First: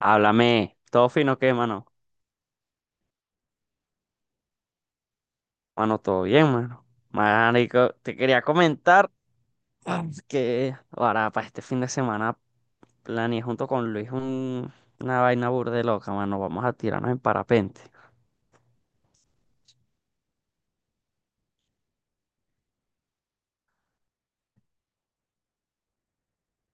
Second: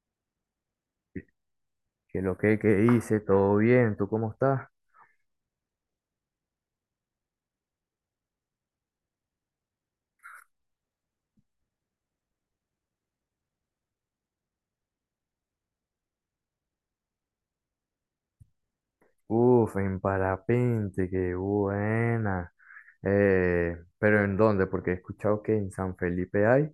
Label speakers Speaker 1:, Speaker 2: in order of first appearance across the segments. Speaker 1: Háblame, todo fino, ¿qué, mano?
Speaker 2: Que lo que hice, todo bien, ¿tú cómo estás?
Speaker 1: Mano, todo bien, mano. Marico, te quería comentar que ahora para este fin de semana planeé junto con Luis una vaina burde loca, mano. Vamos a tirarnos en parapente.
Speaker 2: Uf, en parapente, qué buena. Pero ¿en dónde? Porque he escuchado que en San Felipe hay,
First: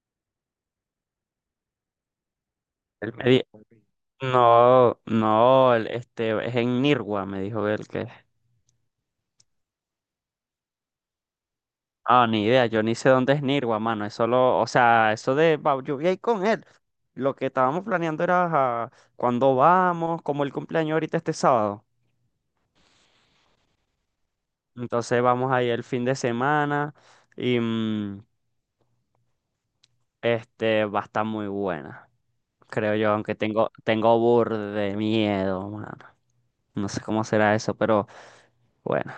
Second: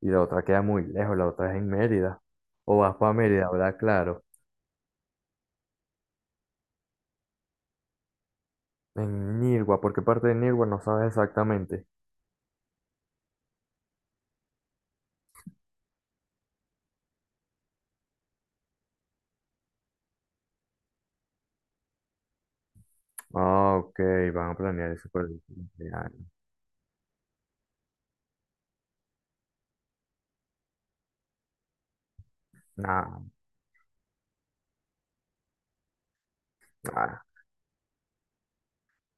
Speaker 2: y la otra queda muy lejos, la otra es en Mérida. O vas para
Speaker 1: Él me di-
Speaker 2: Mérida, ¿verdad? Claro.
Speaker 1: no, no, este es en Nirgua, me dijo él que.
Speaker 2: En Nirgua, ¿por qué parte de Nirgua no sabes exactamente?
Speaker 1: Ah, ni idea, yo ni sé dónde es Nirgua, mano. Eso lo, o sea, eso de va, yo voy a ir con él. Lo que estábamos planeando era cuando vamos, como el cumpleaños ahorita este sábado.
Speaker 2: Ah, ok, van a planear eso por
Speaker 1: Entonces
Speaker 2: el
Speaker 1: vamos a ir el fin de
Speaker 2: cumpleaños.
Speaker 1: semana y este va a estar muy buena, creo yo,
Speaker 2: Nah,
Speaker 1: aunque tengo burde de miedo, mano. No sé
Speaker 2: nah.
Speaker 1: cómo será eso, pero bueno,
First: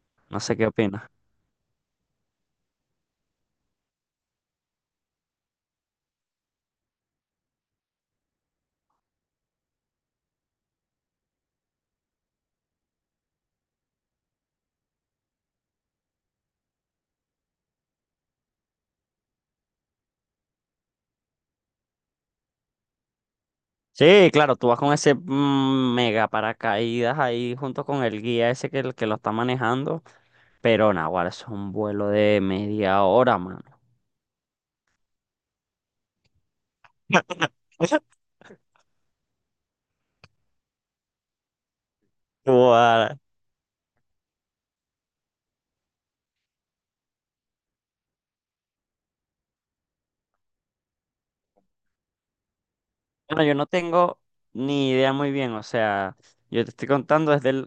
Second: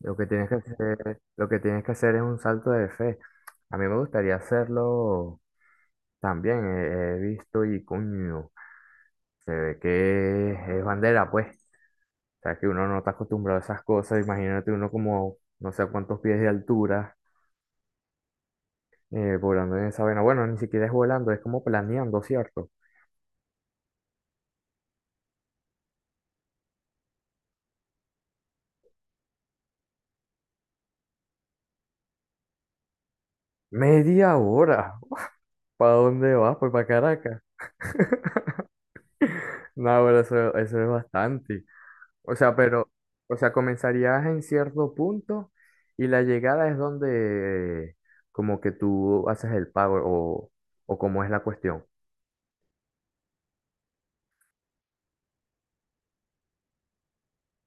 Speaker 2: Lo que
Speaker 1: no
Speaker 2: tienes que
Speaker 1: sé qué opinas.
Speaker 2: hacer, lo que tienes que hacer es un salto de fe. A mí me gustaría hacerlo. También he visto y coño, se ve que es bandera, pues. O sea, que uno no está acostumbrado a esas cosas. Imagínate, uno como no sé a cuántos pies de altura, volando en esa vaina. Bueno, ni siquiera es volando, es como planeando, ¿cierto?
Speaker 1: Sí, claro, tú vas con ese mega paracaídas ahí junto con el guía ese que, el que lo está manejando, pero naguará, eso es un vuelo de 1/2 hora, mano.
Speaker 2: Media hora. ¿Para dónde vas? Pues para Caracas. No, pero eso es bastante. O sea, pero,
Speaker 1: Guara.
Speaker 2: o sea, comenzarías en cierto punto y la llegada es donde como que tú haces el pago, o cómo es la cuestión.
Speaker 1: Bueno, yo no tengo ni idea muy bien, o sea, yo te estoy contando desde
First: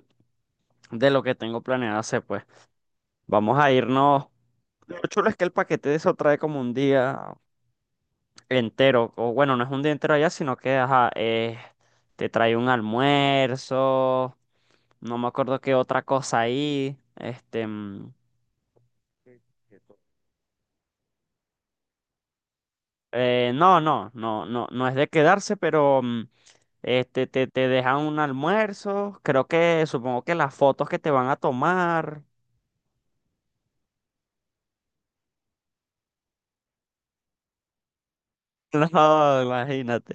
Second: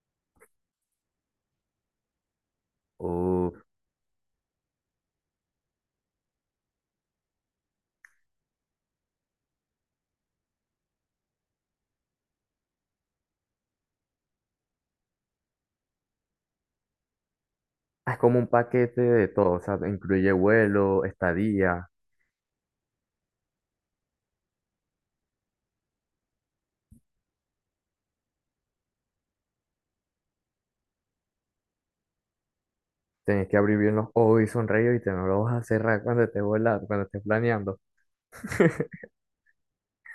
Speaker 1: de lo que tengo planeado hacer, pues.
Speaker 2: O
Speaker 1: Vamos a irnos. Lo chulo es que el paquete de eso trae como un día entero, o bueno, no es un día entero allá, sino que ajá, te trae un almuerzo, no me acuerdo qué otra cosa ahí, este,
Speaker 2: Ah, es como un paquete de todo, o sea, incluye vuelo, estadía,
Speaker 1: no es de quedarse, pero este, te dejan un almuerzo, creo que, supongo que las fotos que te van a tomar.
Speaker 2: tenés que abrir bien los ojos y sonreír y te no lo vas a cerrar cuando estés volando, cuando estés planeando.
Speaker 1: No, imagínate.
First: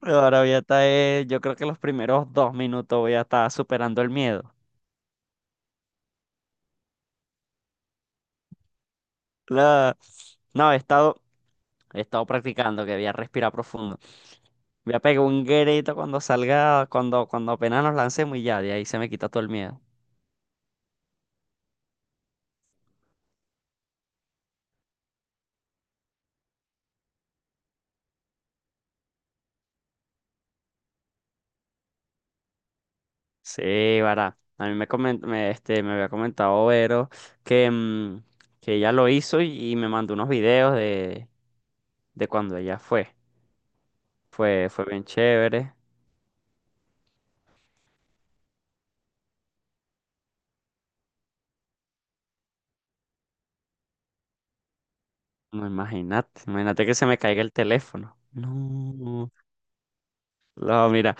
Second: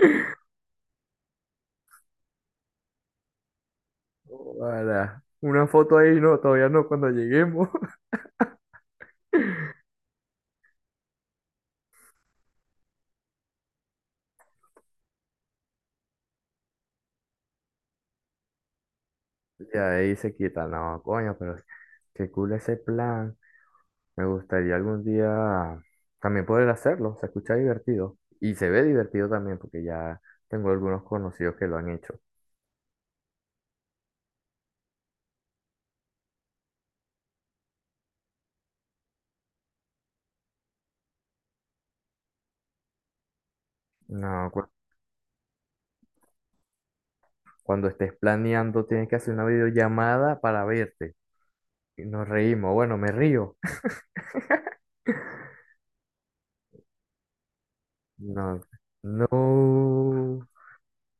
Speaker 1: Ahora voy a estar, yo creo que los primeros 2 minutos voy a estar superando el miedo.
Speaker 2: Hola. Una foto ahí, no, todavía no, cuando lleguemos.
Speaker 1: La- No, he estado practicando que voy a respirar profundo. Voy a pegar un grito cuando salga, cuando apenas nos lancemos y ya, de ahí se me quita todo el
Speaker 2: Y
Speaker 1: miedo.
Speaker 2: ahí se quita, no, coño, pero qué cool ese plan. Me gustaría algún día también poder hacerlo, se escucha divertido. Y se ve divertido también, porque ya tengo algunos conocidos que lo han hecho.
Speaker 1: Sí, vará. A mí me, este, me había comentado Vero que, que ella lo hizo y me mandó unos videos de cuando ella fue.
Speaker 2: No,
Speaker 1: Fue bien chévere.
Speaker 2: cuando estés planeando, tienes que hacer una videollamada para verte. Y nos reímos. Bueno, me río.
Speaker 1: No, imagínate que se me caiga el teléfono.
Speaker 2: No,
Speaker 1: No.
Speaker 2: no.
Speaker 1: No, mira,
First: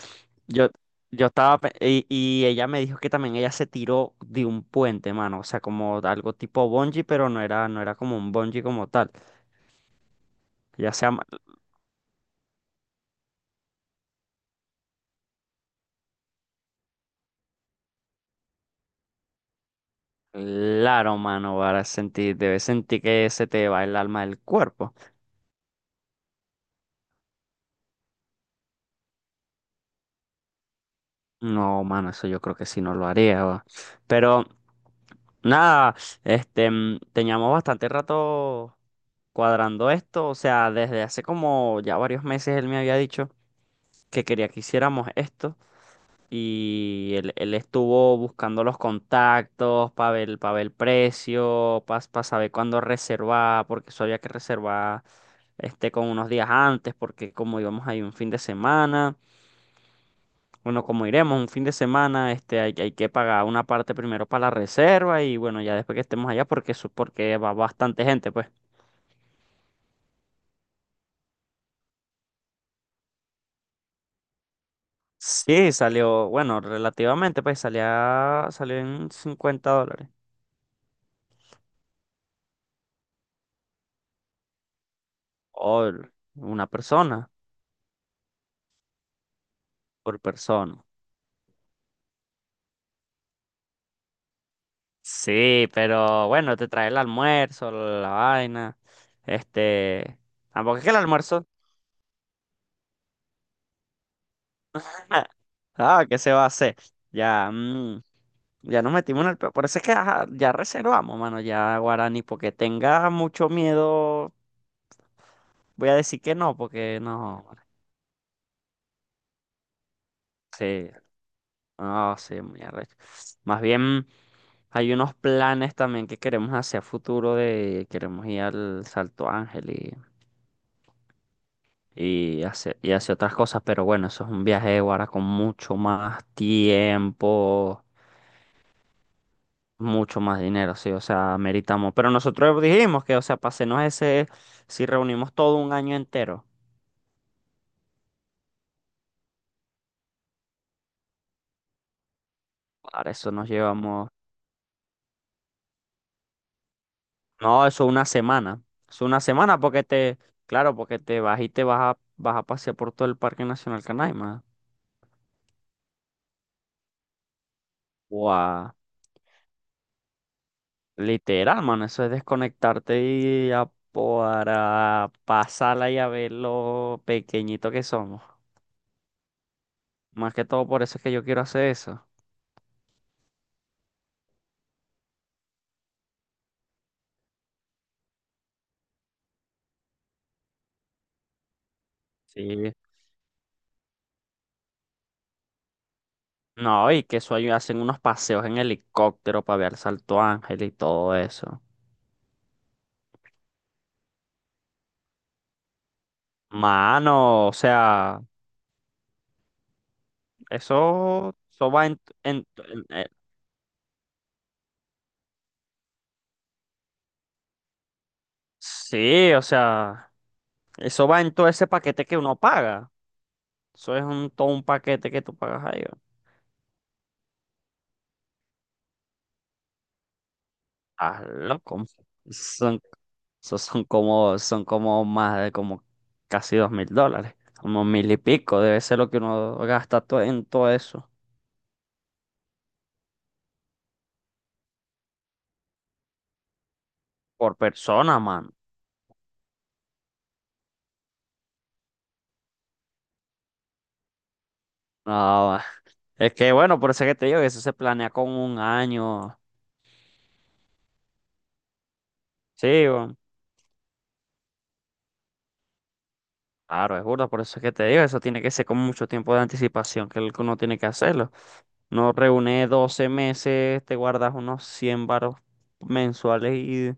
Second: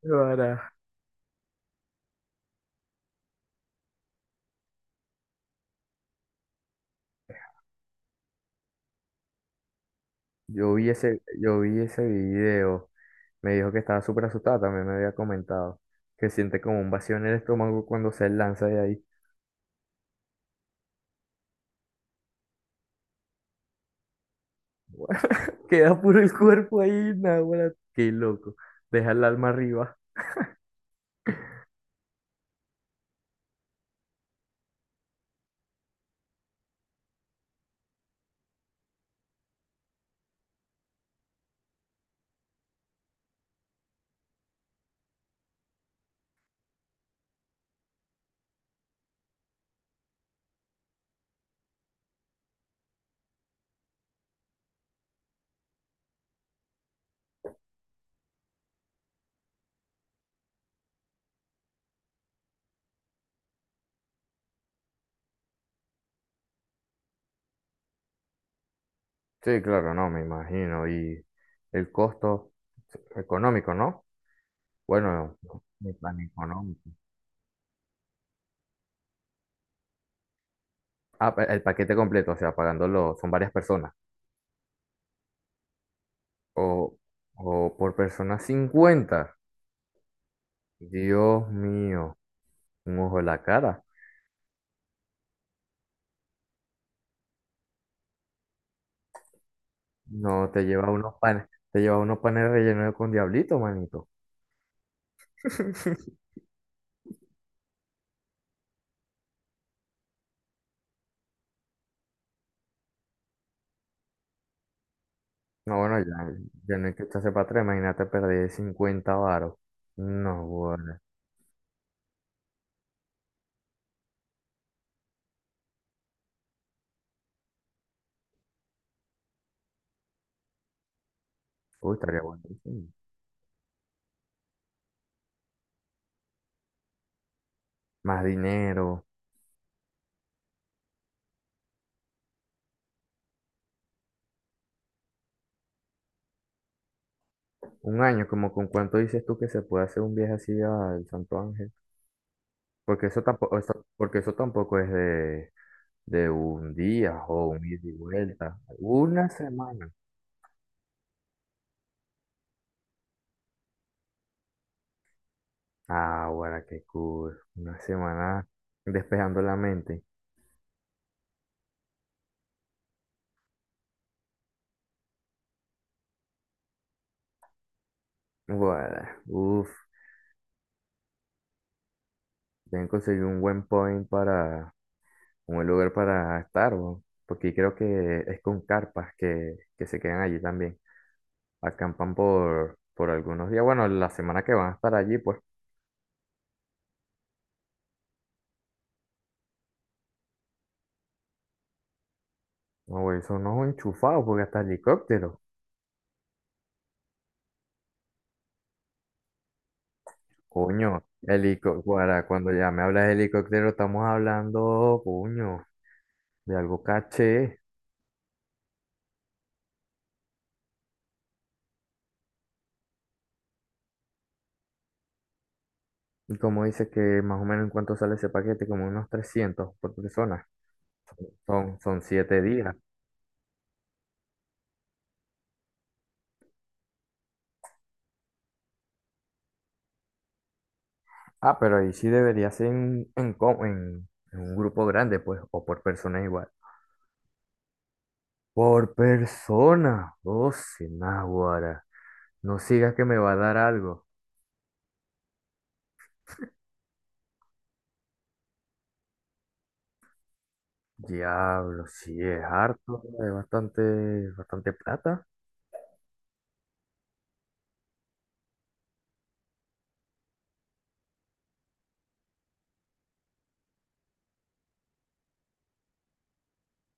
Speaker 1: yo,
Speaker 2: Ahora,
Speaker 1: yo estaba, y ella me dijo que también ella se tiró de un puente, mano, o sea, como algo tipo bungee, pero no era como un bungee como tal.
Speaker 2: yo vi
Speaker 1: Ya sea,
Speaker 2: ese,
Speaker 1: ma-
Speaker 2: yo vi ese video. Me dijo que estaba súper asustada, también me había comentado. Que siente como un vacío en el estómago cuando se lanza de ahí.
Speaker 1: claro, mano, para sentir, debes sentir que se te va el alma del cuerpo.
Speaker 2: Queda puro el cuerpo ahí, naguará. Qué loco. Deja el alma arriba.
Speaker 1: No, mano, eso yo creo que sí no lo haría, va. Pero, nada, este, teníamos bastante rato cuadrando esto, o sea, desde hace como ya varios meses él me había dicho que quería que hiciéramos esto. Él estuvo buscando los contactos para ver el precio, para saber cuándo reservar, porque eso había que reservar este, con unos días antes, porque como íbamos ahí un fin de semana, bueno, como iremos un fin de semana, este, hay que pagar una parte primero para la reserva y bueno, ya después que estemos allá, porque, porque va bastante gente, pues.
Speaker 2: Sí, claro, no, me imagino. Y el costo económico, ¿no? Bueno, no,
Speaker 1: Sí,
Speaker 2: ni tan
Speaker 1: salió, bueno,
Speaker 2: económico.
Speaker 1: relativamente, pues salió en $50.
Speaker 2: Ah, el paquete completo, o sea, pagándolo, son varias personas.
Speaker 1: Por una
Speaker 2: O,
Speaker 1: persona,
Speaker 2: o por persona 50.
Speaker 1: por persona.
Speaker 2: Dios mío, un ojo en la cara.
Speaker 1: Sí, pero bueno, te trae el almuerzo, la vaina. Este,
Speaker 2: No, te
Speaker 1: tampoco es
Speaker 2: lleva
Speaker 1: que el
Speaker 2: unos panes,
Speaker 1: almuerzo.
Speaker 2: te lleva unos panes rellenos con diablito, manito.
Speaker 1: Ah, ¿qué se va a hacer? Ya, ya nos metimos en el Por eso es que ajá, ya reservamos, mano, ya Guarani, porque tenga mucho miedo,
Speaker 2: No,
Speaker 1: voy a
Speaker 2: bueno,
Speaker 1: decir
Speaker 2: ya,
Speaker 1: que no,
Speaker 2: ya no hay
Speaker 1: porque
Speaker 2: que echarse para
Speaker 1: no.
Speaker 2: atrás, imagínate perder 50 varos. No,
Speaker 1: Sí,
Speaker 2: bueno.
Speaker 1: no, sí, muy arrecho. Más bien hay unos planes también que queremos hacer a futuro de queremos ir al Salto Ángel
Speaker 2: Uy, estaría buenísimo.
Speaker 1: y hace otras cosas, pero bueno, eso es un viaje ahora con mucho más tiempo,
Speaker 2: Más dinero.
Speaker 1: mucho más dinero, sí, o sea, meritamos. Pero nosotros dijimos que, o sea, pasenos ese, si reunimos todo un año entero,
Speaker 2: Un año, como con cuánto dices tú que se puede hacer un viaje así al Santo Ángel. Porque
Speaker 1: para
Speaker 2: eso
Speaker 1: eso nos
Speaker 2: tampoco, eso,
Speaker 1: llevamos,
Speaker 2: porque eso tampoco es de un día o un
Speaker 1: no,
Speaker 2: ida
Speaker 1: eso
Speaker 2: y
Speaker 1: una
Speaker 2: vuelta.
Speaker 1: semana, es una
Speaker 2: Una
Speaker 1: semana porque
Speaker 2: semana.
Speaker 1: te, claro, porque te vas y te vas a, vas a pasear por todo el Parque Nacional Canaima.
Speaker 2: Ah, bueno, qué cool. Una semana
Speaker 1: Guau.
Speaker 2: despejando la mente.
Speaker 1: Literal, mano, eso es desconectarte y para pasarla y a ver lo pequeñito que somos.
Speaker 2: Bueno, uff.
Speaker 1: Más que todo por eso es que yo quiero hacer eso.
Speaker 2: Tienen que conseguir un buen point para, un buen lugar para estar, bo. Porque creo que es con carpas que se quedan allí también. Acampan
Speaker 1: Sí.
Speaker 2: por algunos días. Bueno, la semana que van a estar allí, pues.
Speaker 1: No, y que eso ahí hacen unos paseos en helicóptero para ver el Salto Ángel y todo eso.
Speaker 2: No, güey, son unos enchufados porque hasta helicópteros.
Speaker 1: Mano, o sea,
Speaker 2: Coño,
Speaker 1: eso va en,
Speaker 2: helicóptero, cuando ya me hablas de helicóptero, estamos hablando, coño, de algo caché.
Speaker 1: sí, o sea, eso va en todo ese paquete que uno paga. Eso es un, todo un paquete que tú pagas ahí.
Speaker 2: Y como dices que más o menos en cuánto sale ese paquete, como unos 300 por persona.
Speaker 1: Ah,
Speaker 2: Son,
Speaker 1: loco.
Speaker 2: son 7 días.
Speaker 1: Son, son como más de como casi $2.000. Como mil y pico. Debe ser lo que uno gasta en todo eso.
Speaker 2: Ah, pero ahí sí debería ser en, en un grupo grande, pues, o por persona igual.
Speaker 1: Por persona, man.
Speaker 2: Por persona, oh, sin náguara. No sigas que me va a dar algo.
Speaker 1: No, es que bueno, por eso es que te digo que eso se planea con un año.
Speaker 2: Diablo, sí, es
Speaker 1: Sí,
Speaker 2: harto,
Speaker 1: weón.
Speaker 2: es bastante, bastante plata.
Speaker 1: Claro, es burda, por eso es que te digo, eso tiene que ser con mucho tiempo de anticipación que el que uno tiene que hacerlo. No reúne 12 meses, te guardas unos 100 varos mensuales y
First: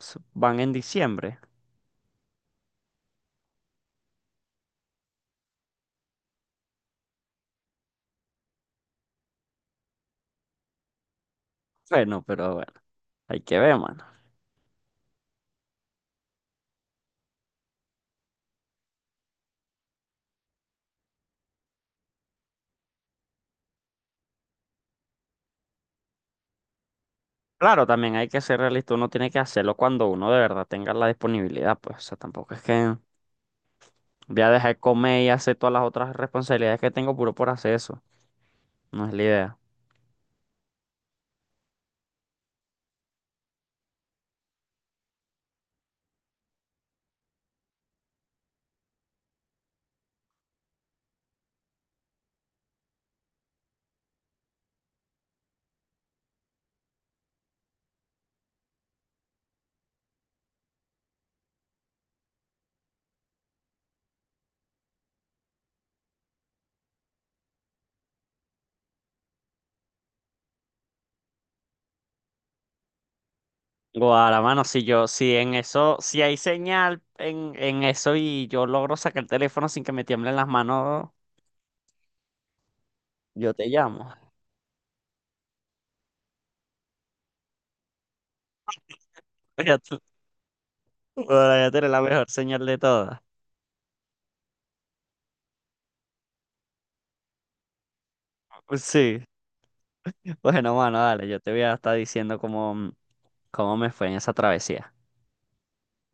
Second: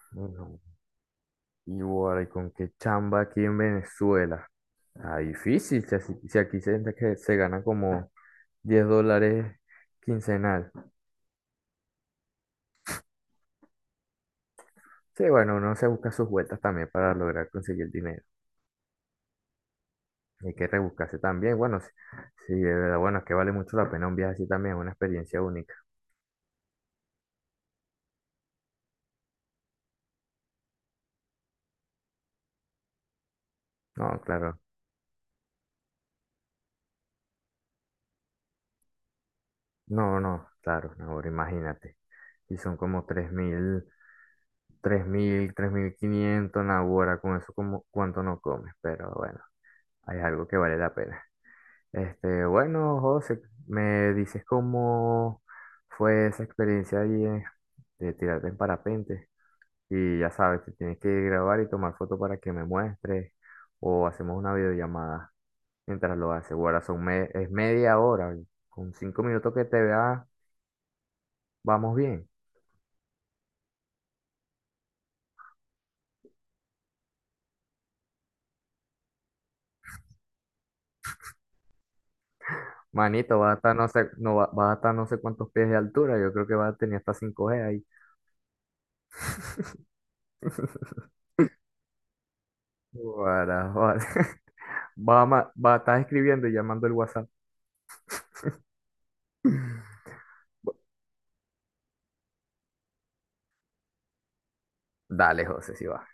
Speaker 1: van
Speaker 2: Bueno,
Speaker 1: en diciembre.
Speaker 2: y bueno, ¿y con qué chamba aquí en Venezuela? Ah, difícil, si aquí se, que se gana como $10 quincenal.
Speaker 1: Bueno, pero bueno. Hay que ver, mano.
Speaker 2: Sí, bueno, uno se busca sus vueltas también para lograr conseguir dinero. Y hay que rebuscarse también. Bueno, sí, sí, de verdad, bueno, es que vale mucho la pena un viaje así también, es una experiencia única.
Speaker 1: Claro, también hay que ser realista. Uno tiene que hacerlo cuando uno de verdad tenga la disponibilidad. Pues, o sea, tampoco es que
Speaker 2: No,
Speaker 1: voy a
Speaker 2: claro,
Speaker 1: dejar de comer y hacer todas las otras responsabilidades que tengo puro por hacer eso. No es la idea.
Speaker 2: no, no, claro, no, ahora imagínate. Y son como 3.500 ahora con eso como cuánto no comes, pero bueno, hay algo que vale la pena. Este, bueno, José, me dices cómo fue esa experiencia ahí, de tirarte en parapente. Y ya sabes, te tienes que grabar y tomar foto para que me muestres o hacemos una videollamada mientras lo haces. Bueno, son es media hora. Y con 5 minutos que te vea, vamos bien.
Speaker 1: Guara, mano, si yo, si en eso, si hay señal en eso y yo logro sacar el teléfono sin que me tiemblen las manos,
Speaker 2: Manito, vas a
Speaker 1: yo te
Speaker 2: estar no sé,
Speaker 1: llamo.
Speaker 2: no, vas a estar no sé cuántos pies de altura. Yo creo que vas a tener hasta 5G ahí.
Speaker 1: Ya tú- Guara, ya tienes la mejor señal de todas.
Speaker 2: Guara, guara. Va a, va a estar escribiendo y llamando el WhatsApp.
Speaker 1: Sí.
Speaker 2: Bu-
Speaker 1: Bueno, mano, dale, yo te voy a estar diciendo cómo, cómo me fue en esa travesía.
Speaker 2: Dale, José, si va.